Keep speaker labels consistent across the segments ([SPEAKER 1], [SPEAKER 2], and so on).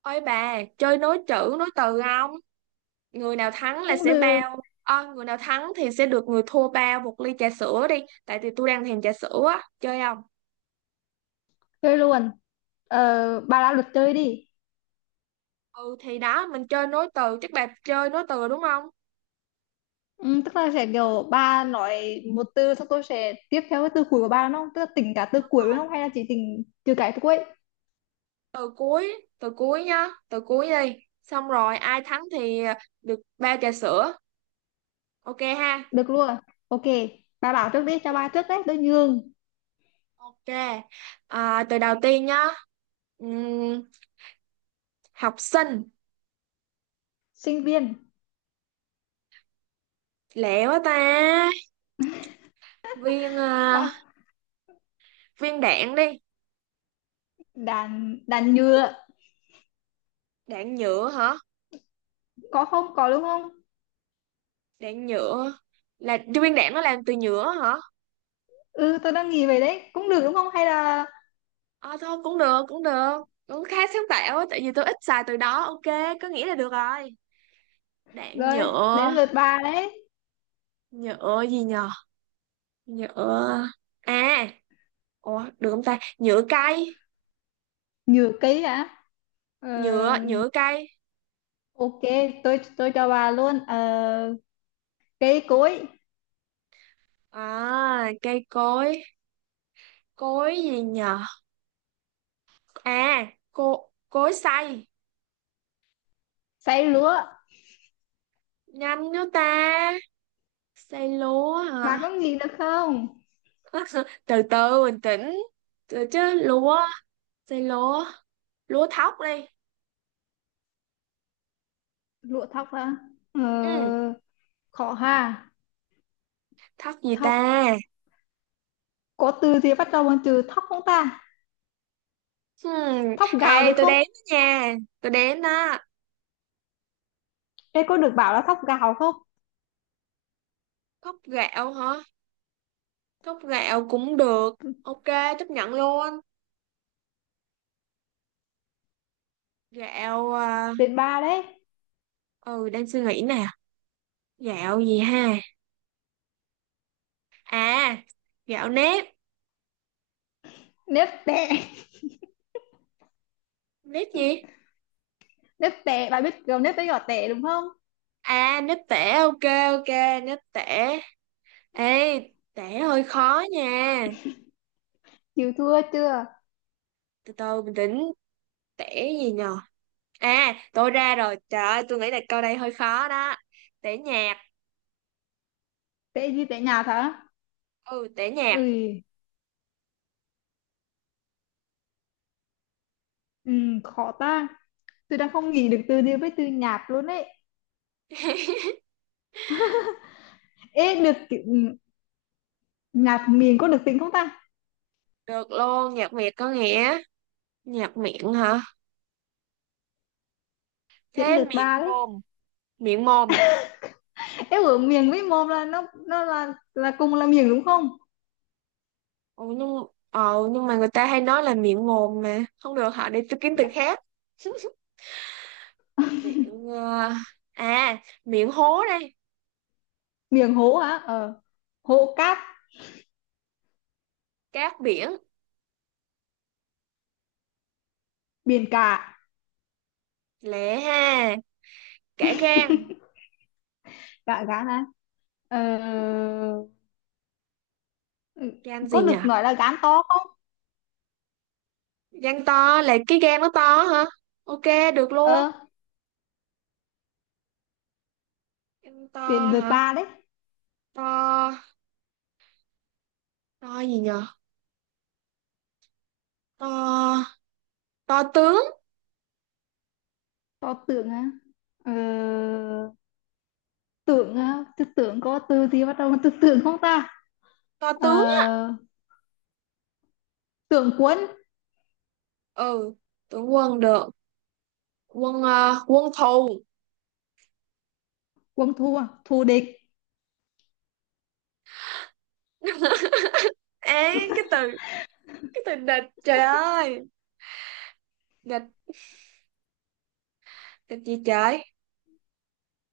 [SPEAKER 1] Ôi bà, chơi nối chữ, nối từ không? Người nào thắng là
[SPEAKER 2] Cũng
[SPEAKER 1] sẽ
[SPEAKER 2] được.
[SPEAKER 1] bao. Ờ, Người nào thắng thì sẽ được người thua bao một ly trà sữa đi. Tại vì tôi đang thèm trà sữa á. Chơi không?
[SPEAKER 2] Chơi luôn. Bà ra luật chơi đi.
[SPEAKER 1] Ừ thì đó, mình chơi nối từ. Chắc bà chơi nối từ đúng không?
[SPEAKER 2] Ừ, tức là sẽ kiểu bà nói một từ xong tôi sẽ tiếp theo cái từ cuối của bà, đúng không? Tức là tính cả từ cuối, đúng không, hay là chỉ tính trừ cái từ cuối?
[SPEAKER 1] Từ cuối nhá. Từ cuối đi. Xong rồi, ai thắng thì được bao trà sữa. Ok ha?
[SPEAKER 2] Được luôn. OK. Bà bảo trước đi, cho bà trước đấy, tôi nhường.
[SPEAKER 1] Ok. À, từ đầu tiên nhá. Ừm, học sinh.
[SPEAKER 2] Sinh viên.
[SPEAKER 1] Lẹ quá ta. Viên, à,
[SPEAKER 2] Bà,
[SPEAKER 1] viên đạn đi.
[SPEAKER 2] đàn đàn nhựa.
[SPEAKER 1] Đạn nhựa hả?
[SPEAKER 2] Có không, có đúng không?
[SPEAKER 1] Đạn nhựa là Trung Nguyên đạn nó làm từ nhựa hả?
[SPEAKER 2] Ừ, tôi đang nghĩ về đấy cũng được, đúng không, hay là...
[SPEAKER 1] Ờ thôi cũng được, cũng được, cũng khá sáng tạo á. Tại vì tôi ít xài từ đó. Ok, có nghĩa là được rồi. Đạn
[SPEAKER 2] Rồi, đến
[SPEAKER 1] nhựa.
[SPEAKER 2] lượt bà đấy.
[SPEAKER 1] Nhựa gì nhờ? Nhựa, à, ủa được không ta? Nhựa cây.
[SPEAKER 2] Nhựa cây hả? ờ,
[SPEAKER 1] Nhựa nhựa cây.
[SPEAKER 2] OK. Tôi cho bà luôn. Ờ, Cây cối.
[SPEAKER 1] À, cây cối. Cối gì nhờ? À, cối xay.
[SPEAKER 2] Xay lúa.
[SPEAKER 1] Nhanh nữa ta. Xay lúa hả?
[SPEAKER 2] Bà có nghĩ được không?
[SPEAKER 1] Từ từ, bình tĩnh. Từ chứ lúa. Xay lúa. Lúa thóc đi.
[SPEAKER 2] Lúa thóc à?
[SPEAKER 1] Ừ.
[SPEAKER 2] ờ, Khó ha.
[SPEAKER 1] Thóc gì
[SPEAKER 2] Thóc.
[SPEAKER 1] ta?
[SPEAKER 2] Có từ gì bắt đầu bằng từ thóc không ta?
[SPEAKER 1] Hmm.
[SPEAKER 2] Thóc
[SPEAKER 1] Ê,
[SPEAKER 2] gạo được
[SPEAKER 1] tôi
[SPEAKER 2] không?
[SPEAKER 1] đếm đó nha. Tôi đếm đó.
[SPEAKER 2] Ê, có được bảo là thóc gạo không?
[SPEAKER 1] Thóc gạo hả? Thóc gạo cũng được. Ok, chấp nhận luôn. Gạo, à,
[SPEAKER 2] Đến ba đấy.
[SPEAKER 1] ừ, đang suy nghĩ nè. Gạo gì ha? À, gạo nếp.
[SPEAKER 2] Nếp tẻ.
[SPEAKER 1] Nếp gì?
[SPEAKER 2] Nếp tẻ, bà biết kiểu nếp với giỏ tẻ đúng không?
[SPEAKER 1] À, nếp tẻ. Ok, ok, nếp tẻ. Ê, tẻ hơi khó nha.
[SPEAKER 2] Chịu thua chưa?
[SPEAKER 1] Từ từ, bình tĩnh. Tẻ gì nhờ? À, tôi ra rồi, trời ơi, tôi nghĩ là câu đây hơi khó đó. Tẻ nhà.
[SPEAKER 2] Tệ gì? Tệ nhạt hả?
[SPEAKER 1] Ừ, tẻ nhạt.
[SPEAKER 2] Ui. Ừ, khó ta. Tôi đang không nghĩ được từ gì với từ nhạt luôn đấy. Ê, được kiểu, nhạt miền có được tính không ta?
[SPEAKER 1] Được luôn, nhạc Việt có nghĩa. Nhạc miệng hả?
[SPEAKER 2] Đến
[SPEAKER 1] Thế
[SPEAKER 2] lượt
[SPEAKER 1] miệng
[SPEAKER 2] ba đấy.
[SPEAKER 1] mồm. Miệng mồm.
[SPEAKER 2] Em ở miền với mồm là nó là cùng là miền, đúng không?
[SPEAKER 1] Ừ, nhưng mà người ta hay nói là miệng mồm mà không được hả, để tôi kiếm từ khác. miệng ờ, à miệng hố đây.
[SPEAKER 2] Miền hố hả? Ờ. Hố cát.
[SPEAKER 1] Cát biển.
[SPEAKER 2] Biển cả.
[SPEAKER 1] Lẹ ha. Cả gan.
[SPEAKER 2] Cả gán á. Ờ.
[SPEAKER 1] Gan
[SPEAKER 2] Có
[SPEAKER 1] gì nhỉ?
[SPEAKER 2] được nói là gán to không?
[SPEAKER 1] Gan to là cái gan nó to hả? Ok, được luôn.
[SPEAKER 2] Ờ.
[SPEAKER 1] Gan to
[SPEAKER 2] Đến lượt
[SPEAKER 1] hả?
[SPEAKER 2] bà đấy.
[SPEAKER 1] To. To gì nhỉ? To. To tướng.
[SPEAKER 2] To tưởng á. Ờ. Tưởng á, tư tưởng có từ gì bắt đầu từ tưởng không ta?
[SPEAKER 1] To tướng.
[SPEAKER 2] Ờ. Tưởng quân.
[SPEAKER 1] Ừ, tướng quân được. Quân thù.
[SPEAKER 2] Quân thua, thù địch.
[SPEAKER 1] Ấy cái từ địch, trời ơi. Địch. Địch gì trời?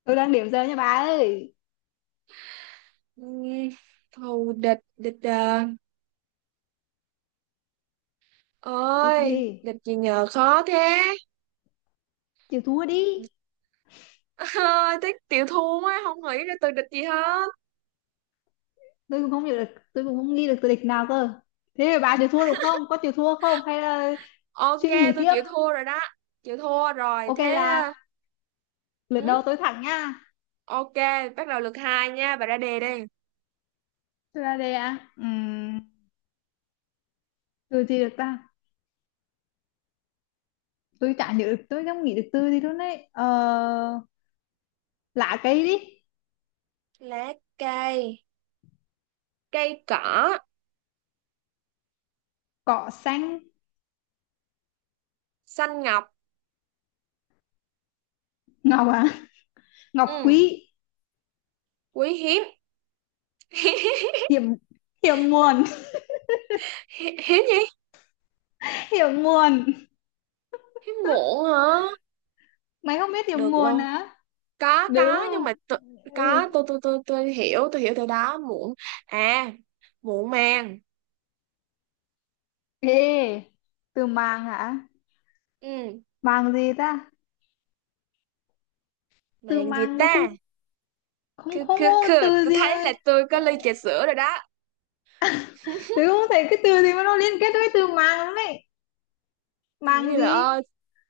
[SPEAKER 2] Tôi đang điểm giờ nha bà ơi.
[SPEAKER 1] Ừm, Thù địch. Địch,
[SPEAKER 2] Địch
[SPEAKER 1] ơi,
[SPEAKER 2] gì?
[SPEAKER 1] địch gì nhờ, khó thế.
[SPEAKER 2] Chịu thua đi.
[SPEAKER 1] Địch- Ơi, tiếc chịu thua á, không nghĩ ra từ địch gì hết.
[SPEAKER 2] Tôi cũng không hiểu được, tôi cũng không nghĩ được từ địch nào cơ. Thế thì bà chịu thua được không, có chịu thua không hay là
[SPEAKER 1] Ok,
[SPEAKER 2] suy nghĩ
[SPEAKER 1] tôi
[SPEAKER 2] tiếp?
[SPEAKER 1] chịu thua rồi đó. Chịu thua rồi,
[SPEAKER 2] OK
[SPEAKER 1] thế...
[SPEAKER 2] là lượt
[SPEAKER 1] Ừ,
[SPEAKER 2] đầu tôi thẳng nha.
[SPEAKER 1] ok, bắt đầu lượt hai nha, bà ra đề đi.
[SPEAKER 2] Tôi ra đây à. Từ gì được ta? Tôi chả nhớ được, tôi không nghĩ được từ gì luôn đấy. Ờ, Lá cây đi.
[SPEAKER 1] Lá cây, cây cỏ,
[SPEAKER 2] Cỏ xanh.
[SPEAKER 1] xanh ngọc,
[SPEAKER 2] Ngọc à. Ngọc quý.
[SPEAKER 1] ừ, quý hiếm.
[SPEAKER 2] Hiểm. Hiểm nguồn.
[SPEAKER 1] Hiếm gì?
[SPEAKER 2] Hiểm nguồn.
[SPEAKER 1] Hiếm muộn hả?
[SPEAKER 2] Mày không biết hiểm
[SPEAKER 1] Được
[SPEAKER 2] nguồn
[SPEAKER 1] luôn.
[SPEAKER 2] hả? Đúng
[SPEAKER 1] Có, nhưng
[SPEAKER 2] không?
[SPEAKER 1] mà tu-
[SPEAKER 2] Ừ.
[SPEAKER 1] có, tôi hiểu từ đó. Muộn. À, muộn màng.
[SPEAKER 2] Ê, từ màng hả?
[SPEAKER 1] Ừ,
[SPEAKER 2] Màng gì ta? Từ
[SPEAKER 1] màng gì
[SPEAKER 2] màng nó
[SPEAKER 1] ta?
[SPEAKER 2] cũng... Không,
[SPEAKER 1] Cứ,
[SPEAKER 2] không
[SPEAKER 1] cứ,
[SPEAKER 2] có
[SPEAKER 1] cứ.
[SPEAKER 2] từ
[SPEAKER 1] Tôi
[SPEAKER 2] gì
[SPEAKER 1] thấy là
[SPEAKER 2] mà.
[SPEAKER 1] tôi có ly trà sữa rồi đó.
[SPEAKER 2] Tớ không thấy cái từ gì mà nó liên kết với từ màng lắm ấy.
[SPEAKER 1] Tôi nghĩ
[SPEAKER 2] Màng
[SPEAKER 1] đi bà
[SPEAKER 2] gì?
[SPEAKER 1] ơi,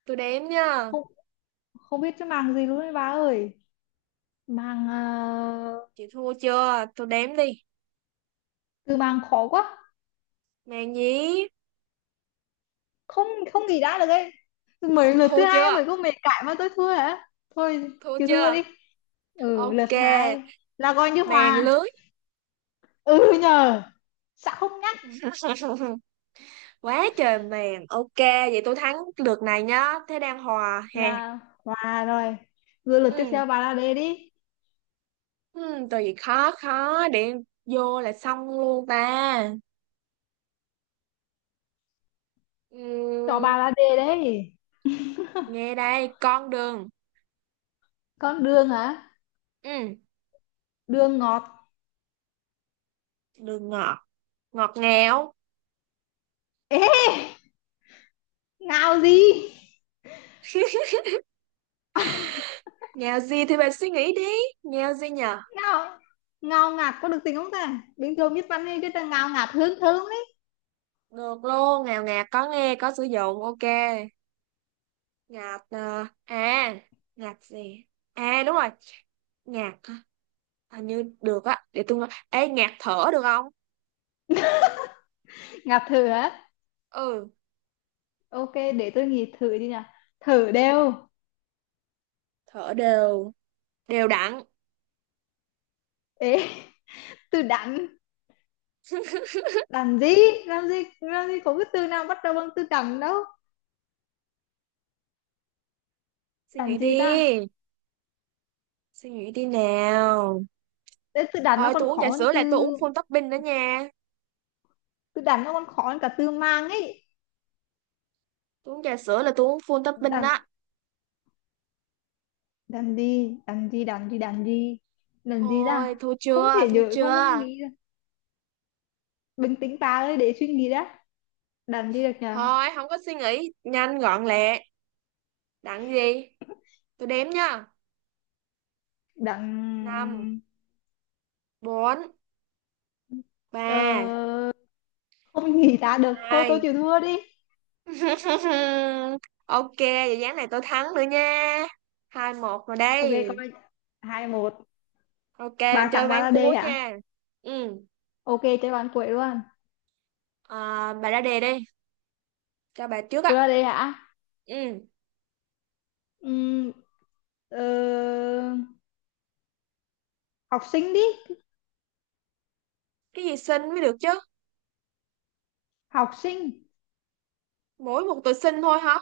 [SPEAKER 1] tôi đếm nha.
[SPEAKER 2] Không, không biết cái màng gì luôn đấy bà ơi. Màng. Ờ,
[SPEAKER 1] Chị thua chưa? Tôi đếm đi.
[SPEAKER 2] Từ màng khó quá.
[SPEAKER 1] Màng gì?
[SPEAKER 2] Không, không nghĩ ra được ấy. Mấy
[SPEAKER 1] Tôi
[SPEAKER 2] lượt
[SPEAKER 1] thua
[SPEAKER 2] thứ hai
[SPEAKER 1] chưa?
[SPEAKER 2] mới có mày cãi mà tôi thua hả? Thôi.
[SPEAKER 1] Thua
[SPEAKER 2] Chịu thua
[SPEAKER 1] chưa?
[SPEAKER 2] đi. Ừ,
[SPEAKER 1] Ok,
[SPEAKER 2] lượt hai là coi như
[SPEAKER 1] màng
[SPEAKER 2] hòa.
[SPEAKER 1] lưới.
[SPEAKER 2] Ừ nhờ. Sao không nhắc?
[SPEAKER 1] Quá trời màng. Ok, vậy tôi thắng lượt này nhá. Thế đang hòa hè.
[SPEAKER 2] Là hòa rồi. Rồi lượt tiếp
[SPEAKER 1] Ừ.
[SPEAKER 2] theo, bà là đề đi.
[SPEAKER 1] Ừ, từ gì khó khó để vô là xong luôn ta.
[SPEAKER 2] Cho
[SPEAKER 1] Ừ,
[SPEAKER 2] bà là đề đấy.
[SPEAKER 1] nghe đây. Con đường.
[SPEAKER 2] Con đường hả?
[SPEAKER 1] Ừ,
[SPEAKER 2] Đường ngọt.
[SPEAKER 1] đường ngọt. Ngọt ngào.
[SPEAKER 2] Ê, ngào gì?
[SPEAKER 1] Ngào gì thì bạn suy nghĩ đi. Ngào gì nhờ?
[SPEAKER 2] Ngào, ngào ngạt có được tính không ta? Bình thường biết văn hay cái là ngào ngạt hơn thơm đấy.
[SPEAKER 1] Được luôn, ngào ngạt có nghe có sử dụng. Ok, ngạt ờ, à ngạt gì? À, đúng rồi. Ngạt hả? Hình như được á, để tôi nói. Ê, ngạt thở được không?
[SPEAKER 2] Ngạt thử hả.
[SPEAKER 1] Ừ.
[SPEAKER 2] OK, để tôi nghĩ thử đi nào. Thử đều.
[SPEAKER 1] Thở đều. Đều đặn.
[SPEAKER 2] Ê, từ đắn. Đắn gì? Làm gì? Làm gì có cái từ nào bắt đầu bằng từ đắn đâu.
[SPEAKER 1] Suy nghĩ
[SPEAKER 2] Đắn gì
[SPEAKER 1] đi.
[SPEAKER 2] ta?
[SPEAKER 1] Suy nghĩ đi nào.
[SPEAKER 2] Thế từ đắn nó
[SPEAKER 1] Ờ,
[SPEAKER 2] còn
[SPEAKER 1] tôi uống
[SPEAKER 2] khó
[SPEAKER 1] trà
[SPEAKER 2] hơn
[SPEAKER 1] sữa là tôi
[SPEAKER 2] từ...
[SPEAKER 1] uống full topping đó nha.
[SPEAKER 2] Từ đắn nó còn khó hơn cả từ mang ấy.
[SPEAKER 1] Tôi uống trà sữa là tôi uống full topping
[SPEAKER 2] Đắn,
[SPEAKER 1] đó.
[SPEAKER 2] đắn gì? Đắn gì? Đắn gì? Đắn gì? Đắn gì
[SPEAKER 1] Thôi,
[SPEAKER 2] ta?
[SPEAKER 1] thua
[SPEAKER 2] Không
[SPEAKER 1] chưa,
[SPEAKER 2] thể
[SPEAKER 1] thua
[SPEAKER 2] nhớ, không, không
[SPEAKER 1] chưa.
[SPEAKER 2] nghĩ ra. Bình tĩnh bà ơi, để suy nghĩ đã. Đắn gì được nhờ?
[SPEAKER 1] Thôi, không có suy nghĩ. Nhanh, gọn lẹ. Đặng gì? Tôi đếm nha. Năm,
[SPEAKER 2] Đặng.
[SPEAKER 1] bốn,
[SPEAKER 2] ờ,
[SPEAKER 1] ba,
[SPEAKER 2] Không nghĩ ra được, thôi tôi
[SPEAKER 1] hai,
[SPEAKER 2] chịu thua đi.
[SPEAKER 1] ok, vậy ván này tôi thắng nữa nha. 2-1 rồi
[SPEAKER 2] OK,
[SPEAKER 1] đây.
[SPEAKER 2] coi. 2-1.
[SPEAKER 1] Ok,
[SPEAKER 2] Ba
[SPEAKER 1] mình chơi
[SPEAKER 2] thằng, ba
[SPEAKER 1] ván
[SPEAKER 2] là D
[SPEAKER 1] cuối
[SPEAKER 2] hả?
[SPEAKER 1] nha. Ừ,
[SPEAKER 2] OK, chơi bàn quậy luôn.
[SPEAKER 1] à, bà ra đề đi. Cho bà trước
[SPEAKER 2] Tôi là
[SPEAKER 1] á.
[SPEAKER 2] D hả?
[SPEAKER 1] Ừ,
[SPEAKER 2] Ừm, ờ, Học sinh đi.
[SPEAKER 1] cái gì xinh mới được chứ.
[SPEAKER 2] Học sinh.
[SPEAKER 1] Mỗi một từ xinh thôi hả?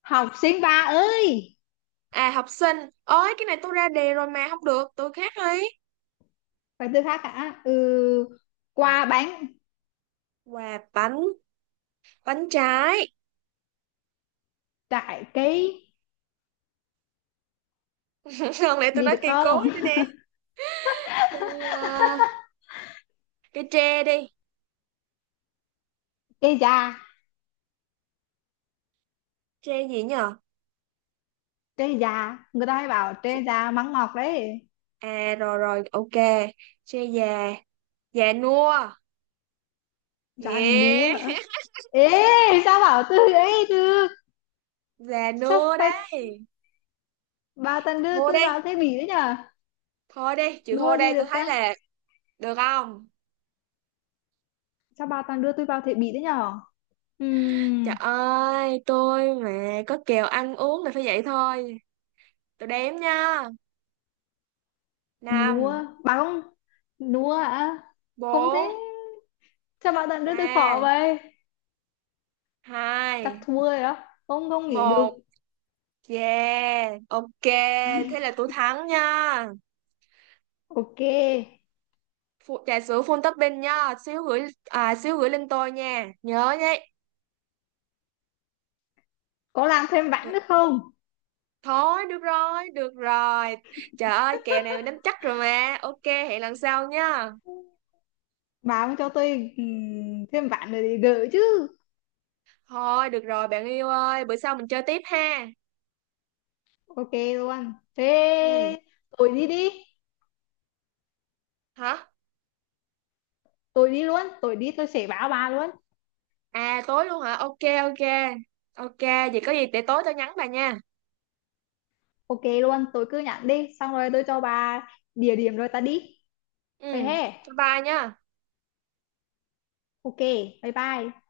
[SPEAKER 2] Học sinh ba ơi.
[SPEAKER 1] À, học sinh, ơi cái này tôi ra đề rồi mà không được, tôi khác đi.
[SPEAKER 2] Phải từ khác hả? Ừ, qua bánh.
[SPEAKER 1] Quà bánh, bánh trái.
[SPEAKER 2] Trái cây.
[SPEAKER 1] Không lẽ tôi
[SPEAKER 2] Gì
[SPEAKER 1] nói
[SPEAKER 2] được
[SPEAKER 1] cây
[SPEAKER 2] không?
[SPEAKER 1] cối nữa nè. Cây ờ, cây tre đi.
[SPEAKER 2] Cây già.
[SPEAKER 1] Tre gì nhờ?
[SPEAKER 2] Cây già, người ta hay bảo cây già mắng ngọt đấy.
[SPEAKER 1] À, rồi rồi, ok. Tre già, già nua.
[SPEAKER 2] Già núa
[SPEAKER 1] Yeah.
[SPEAKER 2] hả? Ê, sao bảo từ ấy được?
[SPEAKER 1] Già
[SPEAKER 2] Sao
[SPEAKER 1] nua
[SPEAKER 2] phải?
[SPEAKER 1] đấy.
[SPEAKER 2] Bà toàn
[SPEAKER 1] Chịu
[SPEAKER 2] đưa
[SPEAKER 1] thua
[SPEAKER 2] tôi
[SPEAKER 1] đi.
[SPEAKER 2] vào thế bỉ đấy nhở.
[SPEAKER 1] Thôi đi, chịu thua
[SPEAKER 2] Nua gì
[SPEAKER 1] đây,
[SPEAKER 2] được
[SPEAKER 1] tôi thấy
[SPEAKER 2] ta?
[SPEAKER 1] là được không?
[SPEAKER 2] Sao bà toàn đưa tôi vào thế bỉ đấy nhở?
[SPEAKER 1] Trời
[SPEAKER 2] Ừm,
[SPEAKER 1] ơi, tôi mà có kèo ăn uống là phải vậy thôi. Tôi đếm nha.
[SPEAKER 2] Nua.
[SPEAKER 1] Năm,
[SPEAKER 2] Bà không. Nua à? Không thế.
[SPEAKER 1] 4,
[SPEAKER 2] Sao bà toàn đưa tôi khó
[SPEAKER 1] 3.
[SPEAKER 2] vậy? Chắc
[SPEAKER 1] Hai,
[SPEAKER 2] thua rồi đó. Không, không nghỉ được.
[SPEAKER 1] một. Yeah, ok, thế là tôi thắng nha.
[SPEAKER 2] OK.
[SPEAKER 1] Phụ, trà sữa full topping nha, xíu gửi lên tôi nha, nhớ nhé.
[SPEAKER 2] Có làm thêm vãn
[SPEAKER 1] Được.
[SPEAKER 2] nữa không?
[SPEAKER 1] Thôi được rồi, được rồi. Trời ơi, kèo này mình nắm chắc rồi mà. Ok, hẹn lần sau nha.
[SPEAKER 2] Bà không cho tôi thêm vãn rồi thì gỡ chứ?
[SPEAKER 1] Thôi được rồi, bạn yêu ơi, bữa sau mình chơi tiếp ha.
[SPEAKER 2] OK luôn thế.
[SPEAKER 1] Ừ.
[SPEAKER 2] Tôi đi đi.
[SPEAKER 1] Hả?
[SPEAKER 2] Tôi đi luôn, tôi đi, tôi sẽ báo bà luôn.
[SPEAKER 1] À, tối luôn hả? Ok, ok, ok, vậy có gì để tối tôi nhắn bà nha.
[SPEAKER 2] OK luôn, tôi cứ nhận đi, xong rồi tôi cho bà địa điểm rồi ta đi.
[SPEAKER 1] Ừ.
[SPEAKER 2] Vậy he.
[SPEAKER 1] Bye bye nha.
[SPEAKER 2] OK, bye bye.